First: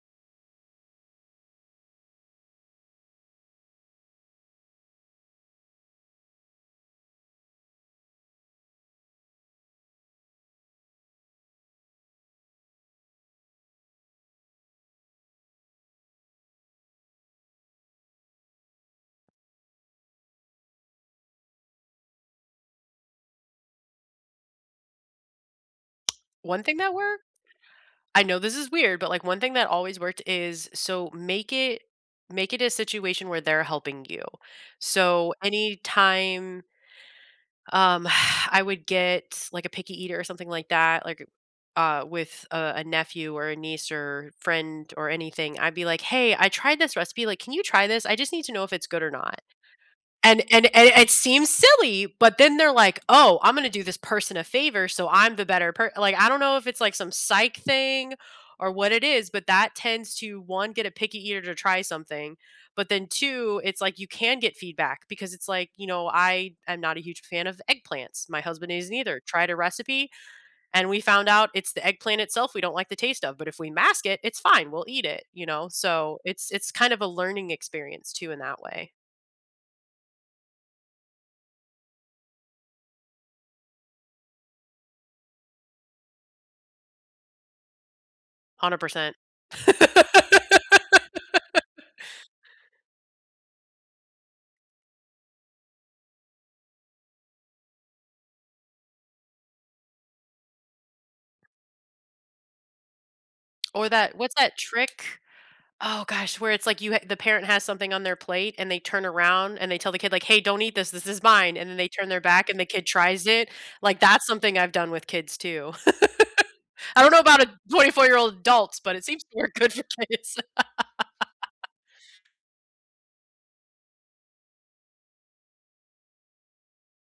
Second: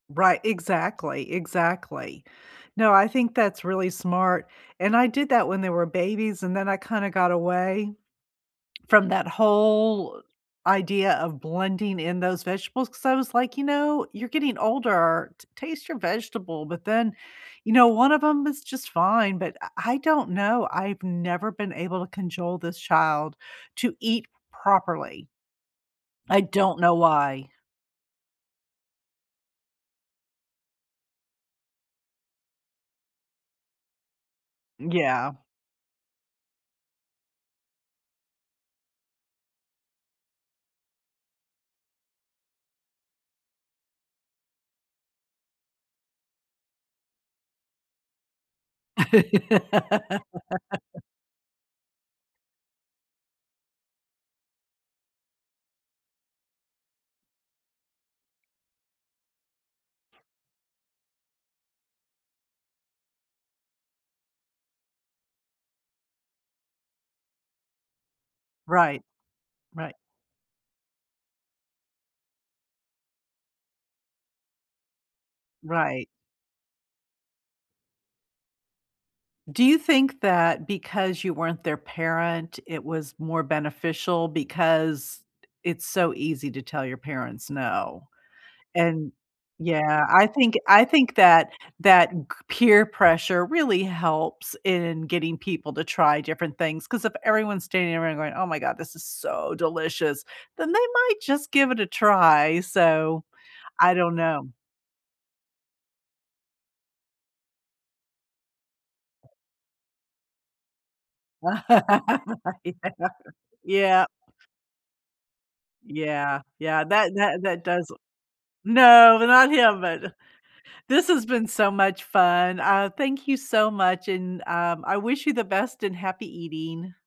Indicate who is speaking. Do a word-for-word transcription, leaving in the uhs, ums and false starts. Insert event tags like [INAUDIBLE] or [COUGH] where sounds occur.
Speaker 1: Right, exactly, exactly. No, I think that's really smart and I did that when they were babies and then I kinda got away [SWALLOWS] from that whole idea of blending in those vegetables, 'cause I was like, "You know you're getting older, t taste your vegetable but then, you know, one of 'em is just fine," but I I don't know, I've never been able to conjole this child to eat properly. I
Speaker 2: One thing
Speaker 1: don't
Speaker 2: that
Speaker 1: know
Speaker 2: worked
Speaker 1: why.
Speaker 2: I know this is weird, but, like, one thing that always worked is so make it make it a situation where they're helping you.
Speaker 1: Yeah.
Speaker 2: So anytime um, [EXHALES] I would get, like, a picky eater or something like that, like, uh with, uh, a nephew or a niece, or friend, or anything, I'd be like, "Hey, I tried this recipe, like, can you try this? I just need to know if it's good or not." And and a and
Speaker 1: [LAUGHS]
Speaker 2: it seems silly, but then they're like, "Oh, I'm gonna do this person a favor so I'm the better per" like, I don't know if it's like some psych thing or what it is, but that tends to, one, get a picky eater to try something, but then two, it's like you can get feedback because it's like, you know, I am not a huge fan of eggplants, my husband isn't
Speaker 1: Right,
Speaker 2: either, tried a
Speaker 1: right.
Speaker 2: recipe, and we found out it's the eggplant itself we don't like the taste of, but if we mask it, it's fine, we'll eat it, you know?
Speaker 1: Right
Speaker 2: So, it's it's kinda a learning experience too in that way.
Speaker 1: Do you think that because you weren't their parent, it was more beneficial because it's so easy to tell your parents no,
Speaker 2: hundred
Speaker 1: and
Speaker 2: percent.
Speaker 1: Yeah, I think I think that
Speaker 2: [LAUGHS]
Speaker 1: that g peer pressure really helps in getting people to try different things, 'cause if everyone's standing around going, "Oh my God, this is so delicious," then they might just give it a try, so,
Speaker 2: Or
Speaker 1: I don't
Speaker 2: that what's
Speaker 1: know.
Speaker 2: that trick? Oh gosh, where it's like you ha the parent has something on their plate, and they turn around, and they tell the kid, like, "Hey, don't eat this, this is mine," and then they turn their back, and the kid tries
Speaker 1: [LAUGHS]
Speaker 2: it like,
Speaker 1: Yeah, yeah.
Speaker 2: that's something I've done with kids too.
Speaker 1: Yeah, yeah,
Speaker 2: [LAUGHS] I don't
Speaker 1: that
Speaker 2: know
Speaker 1: that
Speaker 2: about a
Speaker 1: that does
Speaker 2: twenty-four-year-old adults, but it
Speaker 1: No,
Speaker 2: seems to
Speaker 1: not
Speaker 2: work good
Speaker 1: him
Speaker 2: for
Speaker 1: but
Speaker 2: kids.
Speaker 1: This has been
Speaker 2: [LAUGHS]
Speaker 1: so much fun, aw, thank you so much, and, um, I wish you the best and happy eating.